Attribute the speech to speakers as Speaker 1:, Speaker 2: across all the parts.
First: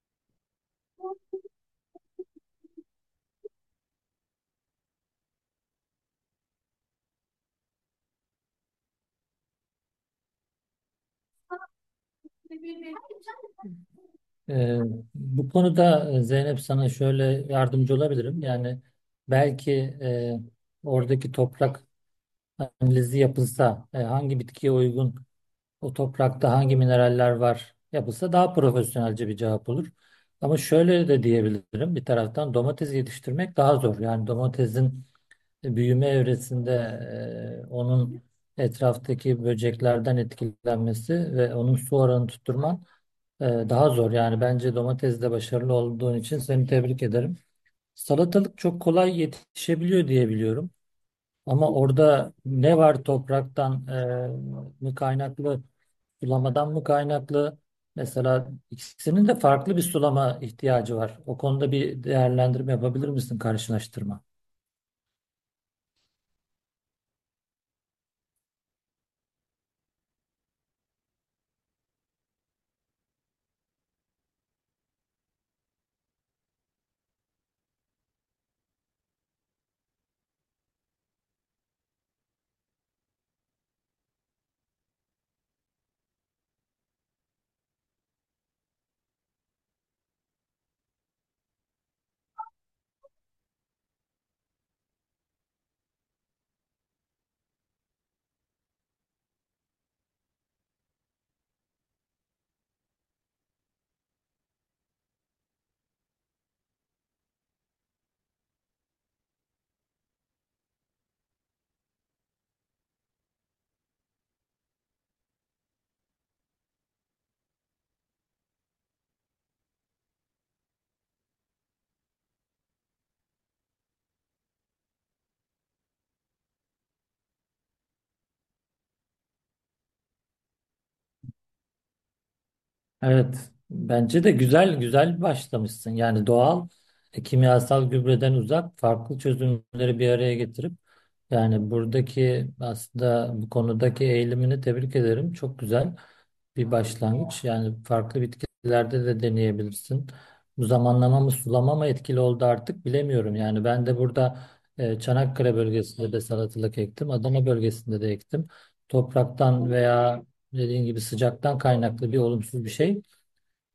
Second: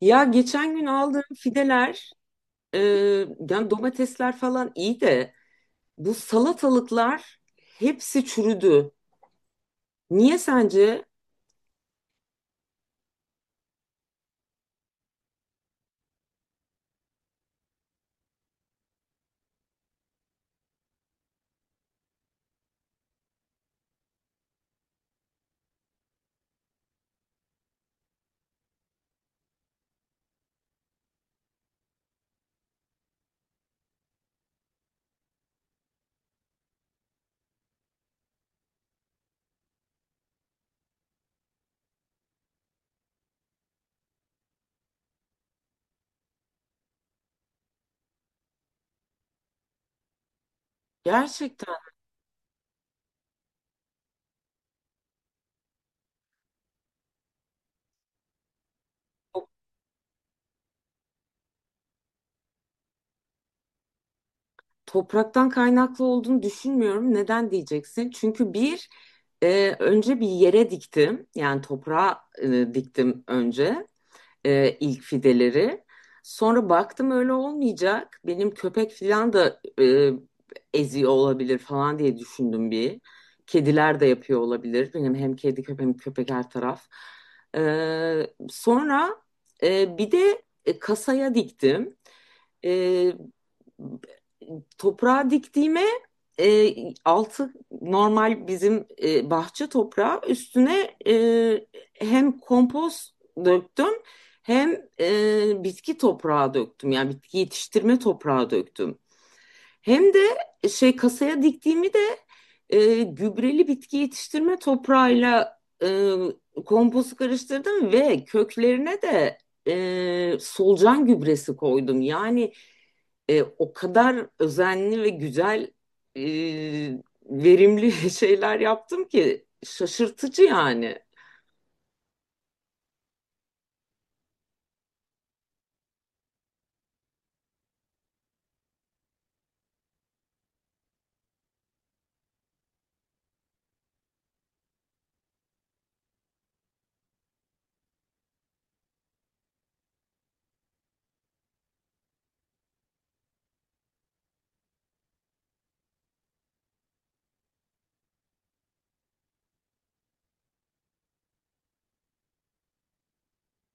Speaker 1: Ya geçen gün aldığım fideler, e, yani domatesler falan iyi de bu salatalıklar hepsi çürüdü. Niye sence?
Speaker 2: Ee, Bu konuda Zeynep sana şöyle yardımcı olabilirim. Yani belki e, oradaki toprak analizi yapılsa, hangi bitkiye uygun, o toprakta hangi mineraller var yapılsa daha profesyonelce bir cevap olur. Ama şöyle de diyebilirim bir taraftan domates yetiştirmek daha zor. Yani domatesin büyüme evresinde onun etraftaki böceklerden etkilenmesi ve onun su oranı tutturman daha zor yani bence domatesde başarılı olduğun için seni tebrik ederim. Salatalık çok kolay yetişebiliyor diye biliyorum. Ama
Speaker 1: Gerçekten
Speaker 2: orada ne var topraktan mı kaynaklı, sulamadan mı kaynaklı? Mesela ikisinin de
Speaker 1: to-
Speaker 2: farklı bir sulama ihtiyacı var. O konuda bir değerlendirme yapabilir misin, karşılaştırma?
Speaker 1: topraktan kaynaklı olduğunu düşünmüyorum. Neden diyeceksin? Çünkü bir, önce bir yere diktim. Yani toprağa diktim önce. E, ilk fideleri. Sonra baktım öyle olmayacak. Benim köpek falan da eziyor olabilir falan diye düşündüm bir. Kediler de yapıyor olabilir. Benim hem kedi köpek hem köpek her taraf. E, Sonra, bir de kasaya diktim. E, Toprağa diktiğime, e, altı normal bizim bahçe toprağı üstüne, hem kompost döktüm hem bitki toprağı döktüm. Yani bitki yetiştirme toprağı döktüm. Hem de şey kasaya diktiğimi de gübreli bitki yetiştirme toprağıyla kompostu karıştırdım ve köklerine de solucan gübresi koydum. Yani o kadar özenli ve güzel, e, verimli şeyler yaptım ki şaşırtıcı yani.
Speaker 2: Evet, bence de güzel güzel başlamışsın. Yani doğal kimyasal gübreden uzak farklı çözümleri bir araya getirip yani buradaki aslında bu konudaki eğilimini tebrik ederim. Çok güzel bir başlangıç. Yani farklı bitkilerde de deneyebilirsin. Bu zamanlama mı sulama mı etkili oldu artık bilemiyorum. Yani ben de burada Çanakkale bölgesinde de salatalık ektim. Adana bölgesinde de ektim. Topraktan veya dediğin gibi sıcaktan kaynaklı bir olumsuz bir şey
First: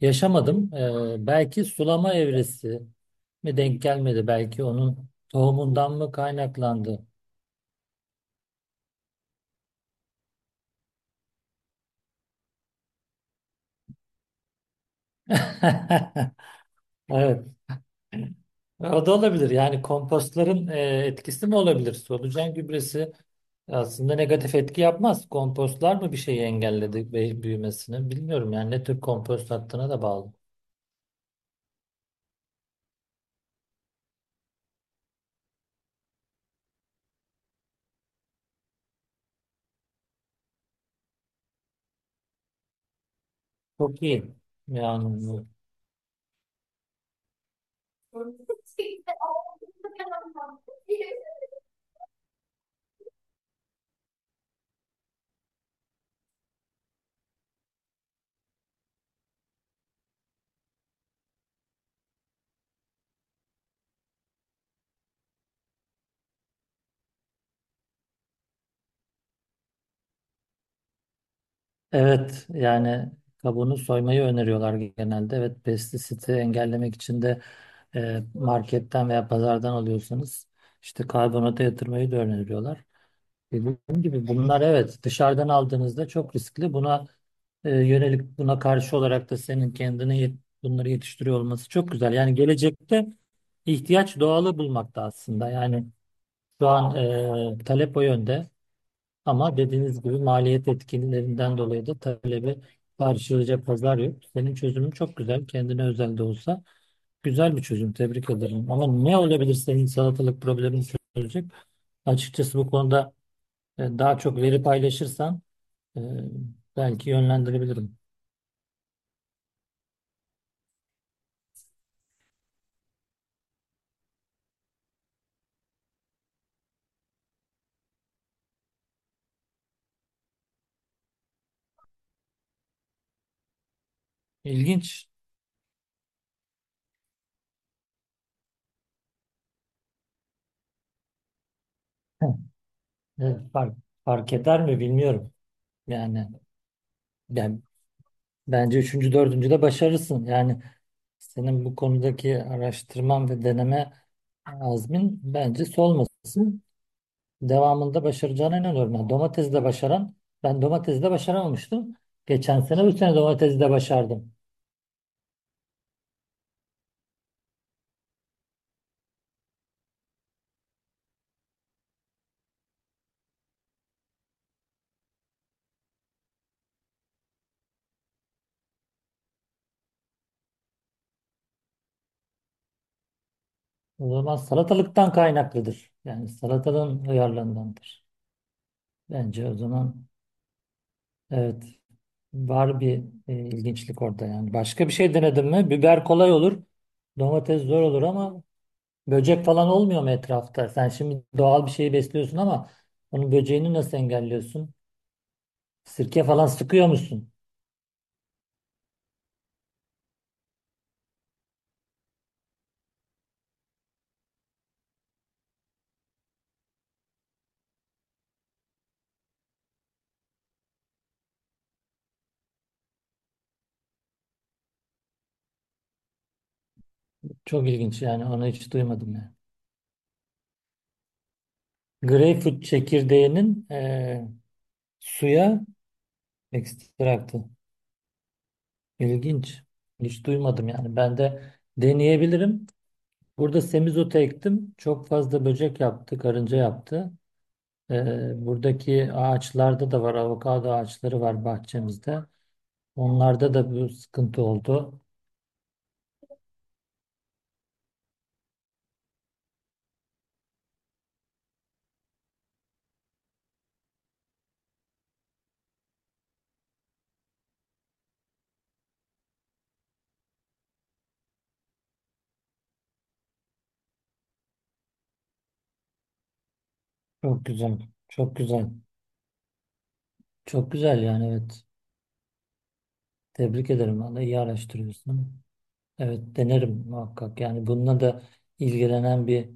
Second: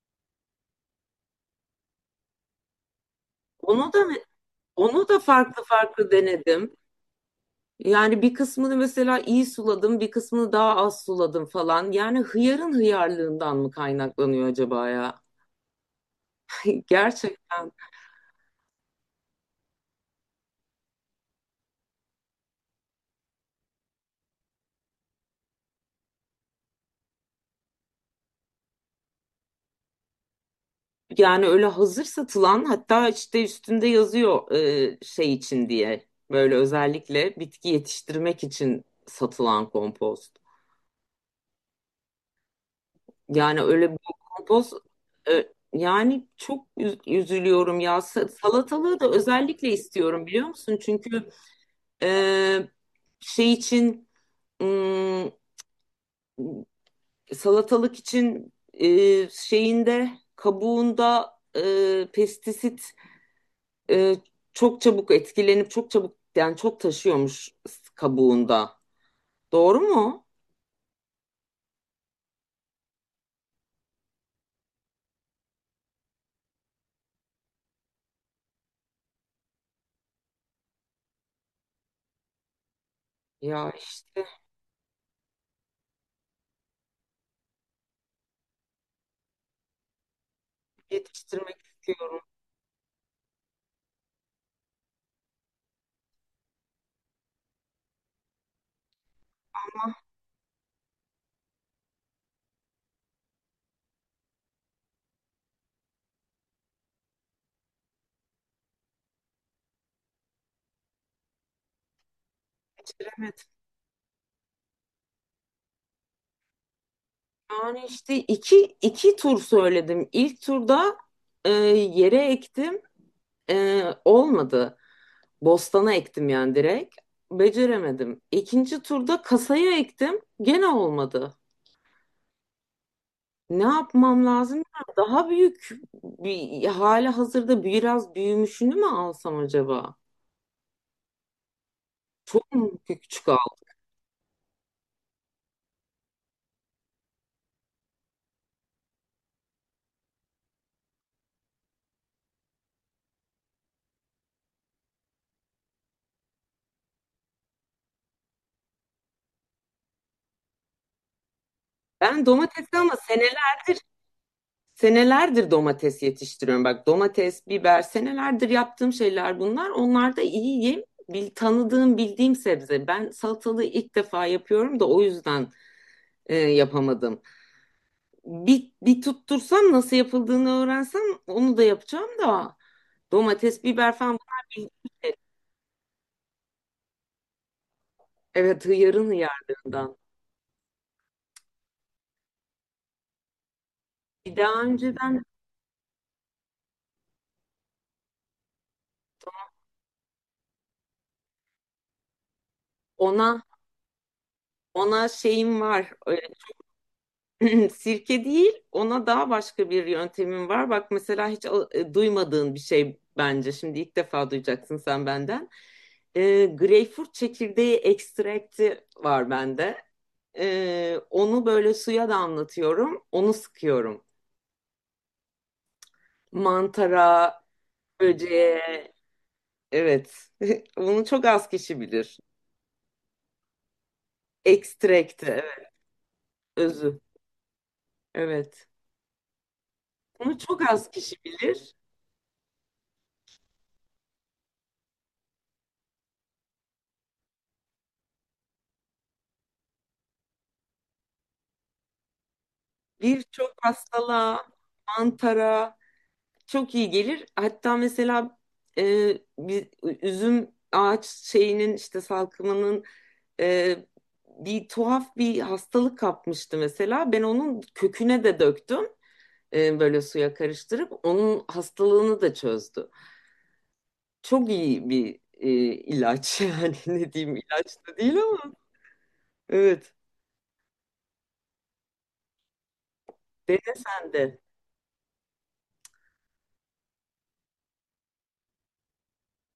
Speaker 2: yaşamadım. Belki sulama evresi mi denk
Speaker 1: Onu da
Speaker 2: gelmedi? Belki
Speaker 1: onu
Speaker 2: onun
Speaker 1: da farklı
Speaker 2: tohumundan
Speaker 1: farklı
Speaker 2: mı
Speaker 1: denedim.
Speaker 2: kaynaklandı?
Speaker 1: Yani bir kısmını mesela iyi suladım, bir kısmını daha az suladım falan. Yani hıyarın hıyarlığından mı kaynaklanıyor acaba ya?
Speaker 2: Evet.
Speaker 1: Gerçekten.
Speaker 2: O da olabilir. Yani kompostların etkisi mi olabilir? Solucan gübresi aslında negatif etki yapmaz. Kompostlar mı bir şeyi engelledi büyümesini? Bilmiyorum yani ne tür kompost attığına da bağlı.
Speaker 1: Yani öyle hazır satılan hatta işte üstünde yazıyor şey için diye. Böyle özellikle bitki yetiştirmek için satılan kompost. Yani öyle bir
Speaker 2: Çok iyi.
Speaker 1: kompoz,
Speaker 2: Yani
Speaker 1: yani çok üzülüyorum ya. Salatalığı da özellikle istiyorum biliyor musun? Çünkü e, şey için ım, salatalık için şeyinde, kabuğunda, pestisit, e, çok çabuk etkilenip çok çabuk yani çok taşıyormuş kabuğunda. Doğru mu?
Speaker 2: evet yani kabuğunu soymayı öneriyorlar genelde. Evet pestisiti engellemek için de marketten veya pazardan alıyorsanız işte karbonata yatırmayı da öneriyorlar. E,
Speaker 1: Ya
Speaker 2: dediğim
Speaker 1: işte.
Speaker 2: gibi bunlar evet dışarıdan aldığınızda çok riskli. Buna yönelik buna karşı olarak da senin kendini bunları yetiştiriyor
Speaker 1: Yetiştirmek
Speaker 2: olması çok güzel.
Speaker 1: istiyorum.
Speaker 2: Yani gelecekte ihtiyaç doğalı bulmakta aslında. Yani şu an talep o yönde. Ama dediğiniz gibi maliyet etkinlerinden dolayı da talebi karşılayacak pazar yok. Senin çözümün çok güzel. Kendine özel de olsa güzel bir çözüm. Tebrik ederim. Ama ne olabilir senin salatalık problemini çözecek? Açıkçası bu konuda
Speaker 1: Beceremedim.
Speaker 2: daha çok veri paylaşırsan e, belki
Speaker 1: Yani
Speaker 2: yönlendirebilirim.
Speaker 1: işte iki, iki tur söyledim. İlk turda yere ektim. E, olmadı. Bostana ektim yani direkt. Beceremedim. İkinci turda kasaya ektim. Gene olmadı. Ne yapmam lazım?
Speaker 2: İlginç.
Speaker 1: Daha büyük bir hali hazırda biraz büyümüşünü mü alsam acaba?
Speaker 2: Heh,
Speaker 1: Çok mu küçük
Speaker 2: evet,
Speaker 1: aldım?
Speaker 2: fark eder mi bilmiyorum. Yani ben bence üçüncü, dördüncü de başarırsın. Yani senin bu konudaki araştırman ve deneme azmin bence solmasın. Devamında başaracağına inanıyorum. Yani domatesi de başaran, ben domatesi de başaramamıştım.
Speaker 1: Ben
Speaker 2: Geçen
Speaker 1: domatesi
Speaker 2: sene bu
Speaker 1: ama
Speaker 2: sene
Speaker 1: seneler.
Speaker 2: domatesi de başardım.
Speaker 1: Senelerdir domates yetiştiriyorum. Bak domates, biber senelerdir yaptığım şeyler bunlar. Onlar da iyiyim. Bil, tanıdığım, bildiğim sebze. Ben salatalığı ilk defa yapıyorum da o yüzden yapamadım. Bir tuttursam nasıl yapıldığını öğrensem onu da yapacağım da. Domates, biber
Speaker 2: O
Speaker 1: falan
Speaker 2: zaman
Speaker 1: bunlar
Speaker 2: salatalıktan kaynaklıdır. Yani salatalığın uyarlandığındır.
Speaker 1: evet hıyarın
Speaker 2: Bence o
Speaker 1: hıyarlığından.
Speaker 2: zaman evet var bir ilginçlik orada
Speaker 1: Bir
Speaker 2: yani.
Speaker 1: daha
Speaker 2: Başka bir şey
Speaker 1: önceden
Speaker 2: denedin mi? Biber kolay olur. Domates zor olur ama böcek falan olmuyor mu etrafta? Sen şimdi doğal bir şeyi besliyorsun ama
Speaker 1: ona
Speaker 2: onun böceğini nasıl engelliyorsun?
Speaker 1: ona şeyim var. E,
Speaker 2: Sirke falan sıkıyor musun?
Speaker 1: Sirke değil, ona daha başka bir yöntemim var. Bak mesela hiç duymadığın bir şey bence. Şimdi ilk defa duyacaksın sen benden. E, greyfurt çekirdeği ekstrakti var bende. E, onu böyle suya damlatıyorum, onu sıkıyorum. Mantara,
Speaker 2: Çok ilginç yani onu hiç
Speaker 1: böceğe,
Speaker 2: duymadım ya.
Speaker 1: evet. Bunu çok az kişi bilir.
Speaker 2: Greyfurt çekirdeğinin
Speaker 1: Ekstrakti,
Speaker 2: suya
Speaker 1: evet, özü,
Speaker 2: ekstraktı.
Speaker 1: evet.
Speaker 2: İlginç. Hiç
Speaker 1: Bunu çok
Speaker 2: duymadım
Speaker 1: az
Speaker 2: yani. Ben
Speaker 1: kişi
Speaker 2: de
Speaker 1: bilir.
Speaker 2: deneyebilirim. Burada semizotu ektim. Çok fazla böcek yaptı, karınca yaptı. E, buradaki ağaçlarda da var. Avokado ağaçları var bahçemizde. Onlarda
Speaker 1: Birçok
Speaker 2: da bu
Speaker 1: hastalığa,
Speaker 2: sıkıntı oldu.
Speaker 1: mantara, çok iyi gelir. Hatta mesela bir üzüm ağaç şeyinin işte salkımının, e, bir tuhaf bir hastalık kapmıştı mesela. Ben onun köküne de döktüm, böyle suya karıştırıp onun hastalığını da çözdü. Çok iyi bir ilaç, yani ne diyeyim
Speaker 2: Çok
Speaker 1: ilaç
Speaker 2: güzel.
Speaker 1: da değil
Speaker 2: Çok
Speaker 1: ama
Speaker 2: güzel.
Speaker 1: evet,
Speaker 2: Çok güzel yani evet. Tebrik
Speaker 1: dene
Speaker 2: ederim.
Speaker 1: sen de.
Speaker 2: Vallahi iyi araştırıyorsun. Evet denerim muhakkak. Yani bununla da ilgilenen bir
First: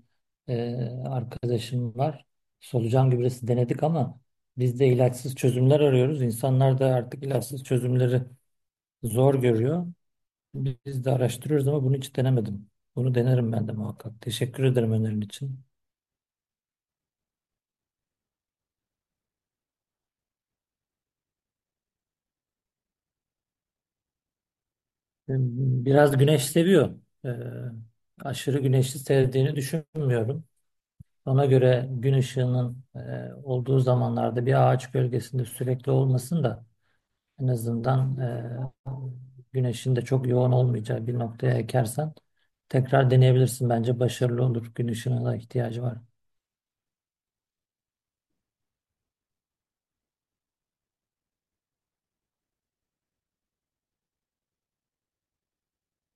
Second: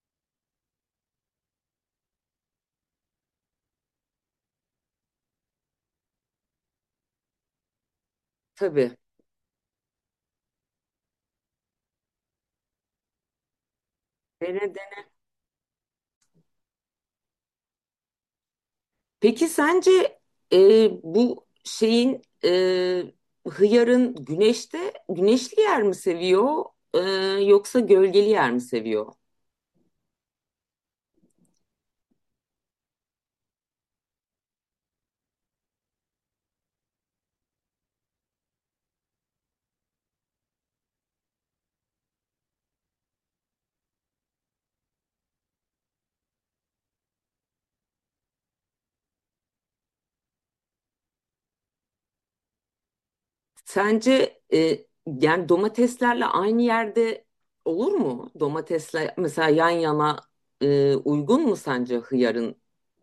Speaker 2: e, arkadaşım var. Solucan gübresi denedik ama biz de ilaçsız çözümler arıyoruz. İnsanlar da artık ilaçsız çözümleri
Speaker 1: Tabii
Speaker 2: zor görüyor. Biz de araştırıyoruz ama bunu hiç denemedim. Bunu denerim ben de muhakkak. Teşekkür ederim
Speaker 1: dene.
Speaker 2: önerin için.
Speaker 1: Peki sence, bu şeyin, hıyarın güneşte güneşli yer mi seviyor e, yoksa gölgeli yer mi seviyor?
Speaker 2: E, Biraz güneş seviyor. E, Aşırı güneşi sevdiğini düşünmüyorum. Ona göre gün ışığının olduğu zamanlarda bir ağaç gölgesinde sürekli olmasın da en azından güneşin de çok yoğun olmayacağı bir noktaya ekersen tekrar deneyebilirsin. Bence başarılı olur. Gün ışığına da ihtiyacı var.
Speaker 1: Sence, yani domateslerle aynı yerde olur mu? Domatesle mesela yan yana, uygun mu sence hıyarın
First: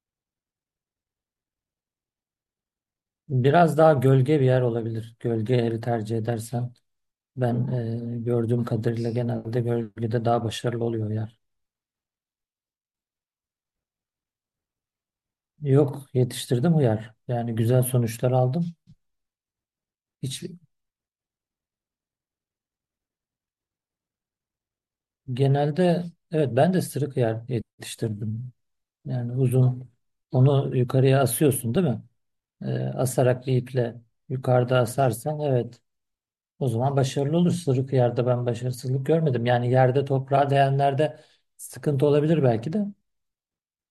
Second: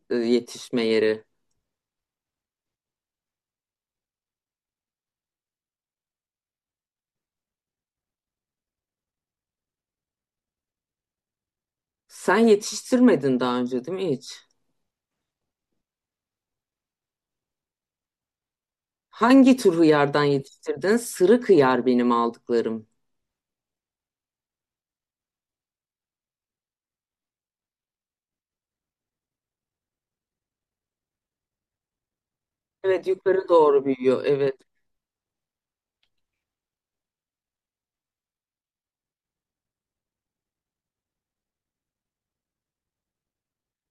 Speaker 1: yetişme yeri?
Speaker 2: Biraz daha gölge bir yer olabilir. Gölge yeri tercih edersen ben gördüğüm kadarıyla genelde gölgede daha başarılı oluyor yer.
Speaker 1: Sen yetiştirmedin daha önce değil mi hiç?
Speaker 2: Yok yetiştirdim uyar. Yani güzel sonuçlar aldım.
Speaker 1: Hangi tür hıyardan
Speaker 2: Hiç
Speaker 1: yetiştirdin? Sırık hıyar benim aldıklarım.
Speaker 2: genelde evet ben de sırık yer yetiştirdim. Yani uzun onu yukarıya asıyorsun değil mi?
Speaker 1: Evet
Speaker 2: Asarak
Speaker 1: yukarı
Speaker 2: bir
Speaker 1: doğru
Speaker 2: iple
Speaker 1: büyüyor, evet.
Speaker 2: yukarıda asarsan evet o zaman başarılı olur. Sırık yerde ben başarısızlık görmedim. Yani yerde toprağa değenlerde sıkıntı olabilir belki de.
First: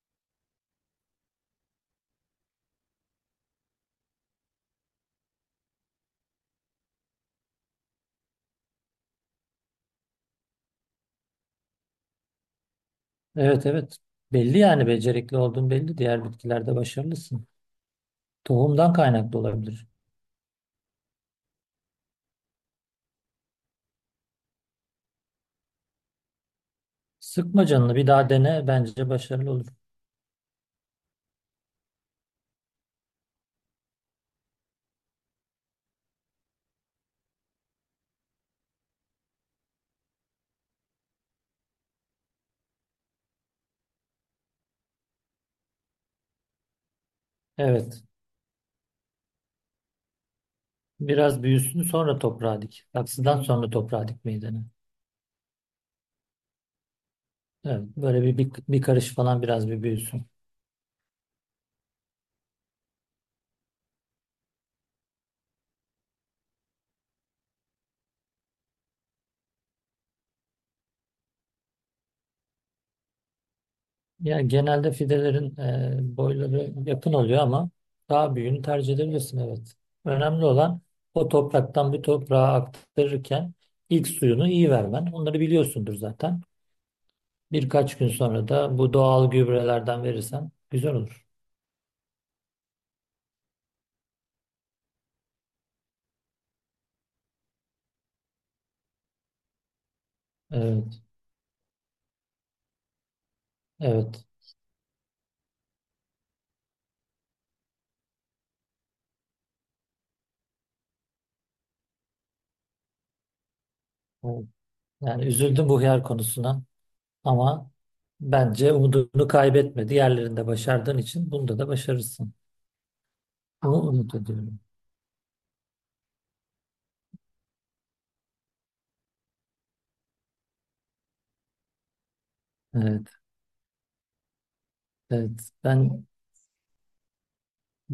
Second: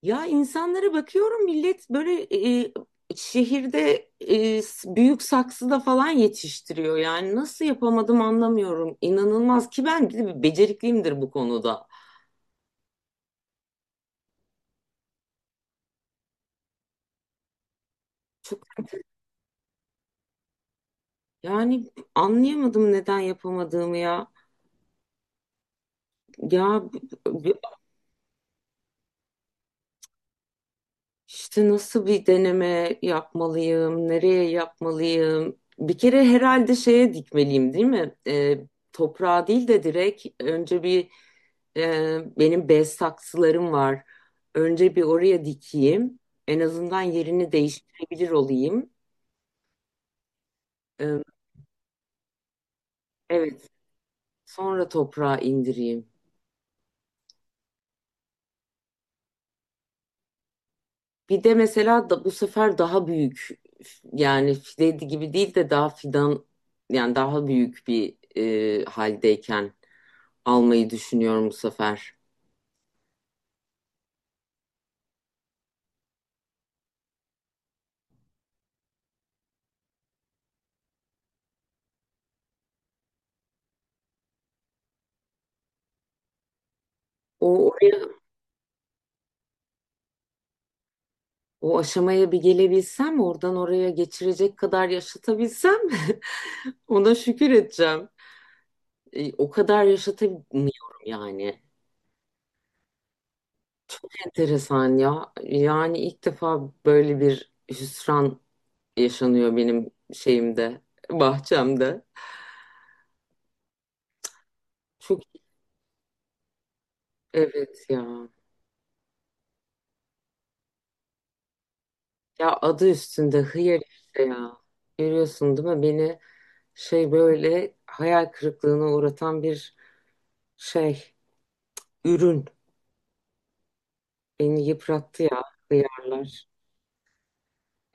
Speaker 1: Ya insanlara bakıyorum millet böyle, şehirde, büyük saksıda falan yetiştiriyor. Yani nasıl yapamadım anlamıyorum. İnanılmaz ki ben bir de becerikliyimdir bu konuda.
Speaker 2: Evet, evet, belli yani becerikli olduğun belli. Diğer bitkilerde başarılısın. Tohumdan kaynaklı olabilir.
Speaker 1: Yani anlayamadım neden yapamadığımı ya. Ya,
Speaker 2: Sıkma canını bir daha dene bence başarılı olur.
Speaker 1: İşte nasıl bir deneme yapmalıyım, nereye yapmalıyım? Bir kere herhalde şeye dikmeliyim, değil mi? Toprağa değil de direkt önce bir, benim bez saksılarım var. Önce bir oraya dikeyim. En azından yerini
Speaker 2: Evet
Speaker 1: değiştirebilir olayım. Ee,
Speaker 2: biraz büyüsün sonra toprağa dik. Saksıdan
Speaker 1: evet,
Speaker 2: sonra toprağa dikmeyi dene.
Speaker 1: sonra toprağa indireyim.
Speaker 2: Evet böyle bir karış falan biraz bir büyüsün.
Speaker 1: Bir de mesela da bu sefer daha büyük, yani fide gibi değil de daha fidan, yani daha büyük bir haldeyken almayı düşünüyorum bu sefer.
Speaker 2: Ya genelde fidelerin boyları yakın oluyor ama daha büyüğünü tercih edebilirsin evet. Önemli olan o topraktan bir toprağa aktarırken ilk suyunu iyi vermen. Onları biliyorsundur zaten.
Speaker 1: O
Speaker 2: Birkaç gün
Speaker 1: oraya,
Speaker 2: sonra da bu doğal gübrelerden verirsen güzel olur.
Speaker 1: o aşamaya bir gelebilsem, oradan oraya geçirecek kadar yaşatabilsem ona şükür edeceğim. E, o kadar yaşatamıyorum
Speaker 2: Evet,
Speaker 1: yani.
Speaker 2: evet.
Speaker 1: Enteresan ya. Yani ilk defa böyle bir hüsran yaşanıyor benim şeyimde, bahçemde.
Speaker 2: Evet.
Speaker 1: Çok
Speaker 2: Yani üzüldüm bu hıyar konusuna ama
Speaker 1: evet ya.
Speaker 2: bence umudunu kaybetme. Diğerlerinde başardığın için bunda da başarırsın.
Speaker 1: Ya adı üstünde
Speaker 2: Bunu
Speaker 1: hıyar
Speaker 2: umut
Speaker 1: işte ya.
Speaker 2: ediyorum.
Speaker 1: Görüyorsun değil mi? Beni şey böyle hayal kırıklığına uğratan bir şey. Ürün
Speaker 2: Evet,
Speaker 1: beni yıprattı ya,
Speaker 2: evet. Ben
Speaker 1: hıyarlar.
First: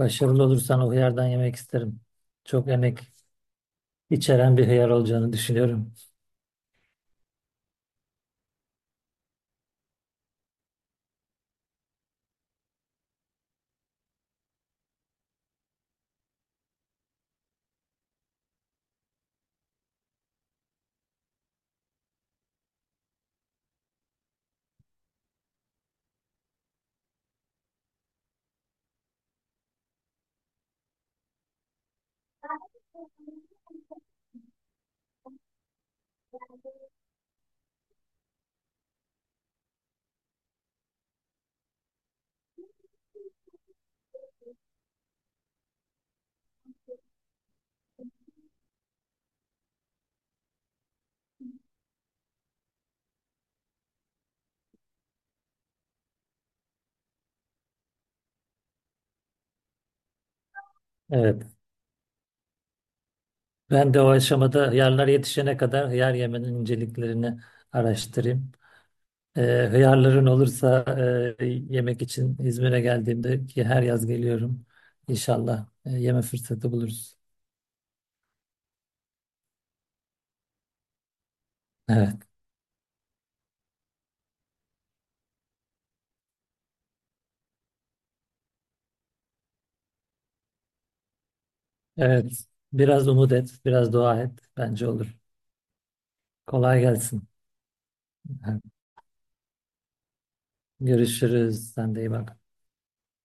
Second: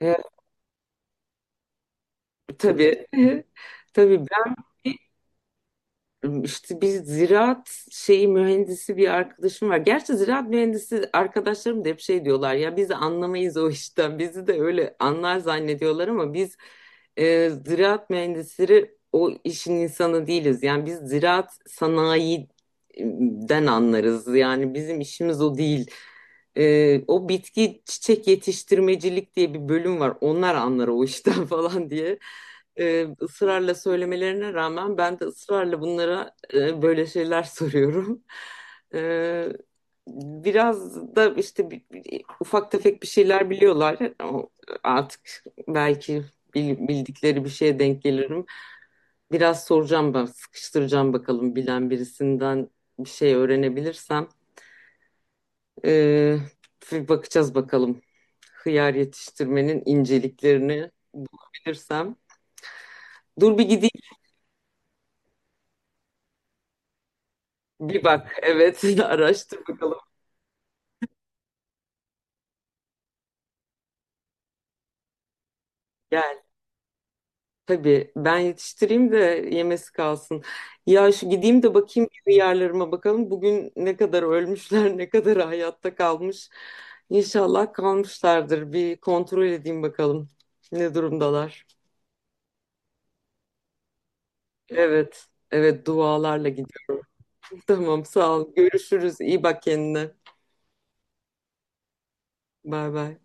Speaker 1: E,
Speaker 2: olursan o hıyardan yemek isterim. Çok emek
Speaker 1: tabii, tabii ben,
Speaker 2: içeren bir hıyar olacağını düşünüyorum.
Speaker 1: İşte bir ziraat şeyi mühendisi bir arkadaşım var. Gerçi ziraat mühendisi arkadaşlarım da hep şey diyorlar ya biz anlamayız o işten. Bizi de öyle anlar zannediyorlar ama biz, ziraat mühendisleri o işin insanı değiliz. Yani biz ziraat sanayiden anlarız. Yani bizim işimiz o değil. E, o bitki çiçek yetiştirmecilik diye bir bölüm var. Onlar anlar o işten falan diye ısrarla söylemelerine rağmen ben de ısrarla bunlara, böyle şeyler soruyorum. E, biraz da işte ufak tefek bir şeyler biliyorlar. O- Artık belki bildikleri bir şeye denk gelirim. Biraz soracağım ben, sıkıştıracağım bakalım bilen birisinden bir şey öğrenebilirsem. E, bir bakacağız bakalım hıyar yetiştirmenin inceliklerini
Speaker 2: Evet.
Speaker 1: bulabilirsem. Dur bir gideyim.
Speaker 2: Ben de o aşamada hıyarlar yetişene kadar hıyar yemenin inceliklerini
Speaker 1: Bir bak,
Speaker 2: araştırayım.
Speaker 1: evet,
Speaker 2: Ee,
Speaker 1: araştır bakalım.
Speaker 2: Hıyarların olursa yemek için İzmir'e geldiğimde ki her yaz geliyorum. İnşallah yeme
Speaker 1: Gel.
Speaker 2: fırsatı buluruz.
Speaker 1: Tabii ben yetiştireyim de yemesi kalsın. Ya şu gideyim de bakayım
Speaker 2: Evet.
Speaker 1: yerlerime bakalım. Bugün ne kadar ölmüşler, ne kadar hayatta kalmış. İnşallah kalmışlardır. Bir kontrol edeyim bakalım ne durumdalar.
Speaker 2: Evet. Biraz umut et, biraz dua et. Bence olur.
Speaker 1: Evet, evet, dualarla
Speaker 2: Kolay
Speaker 1: gidiyorum.
Speaker 2: gelsin.
Speaker 1: Tamam, sağ ol.
Speaker 2: Evet.
Speaker 1: Görüşürüz. İyi bak kendine.
Speaker 2: Görüşürüz. Sen de iyi bak.
Speaker 1: Bay bay.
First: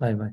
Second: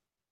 Speaker 2: Bay bay.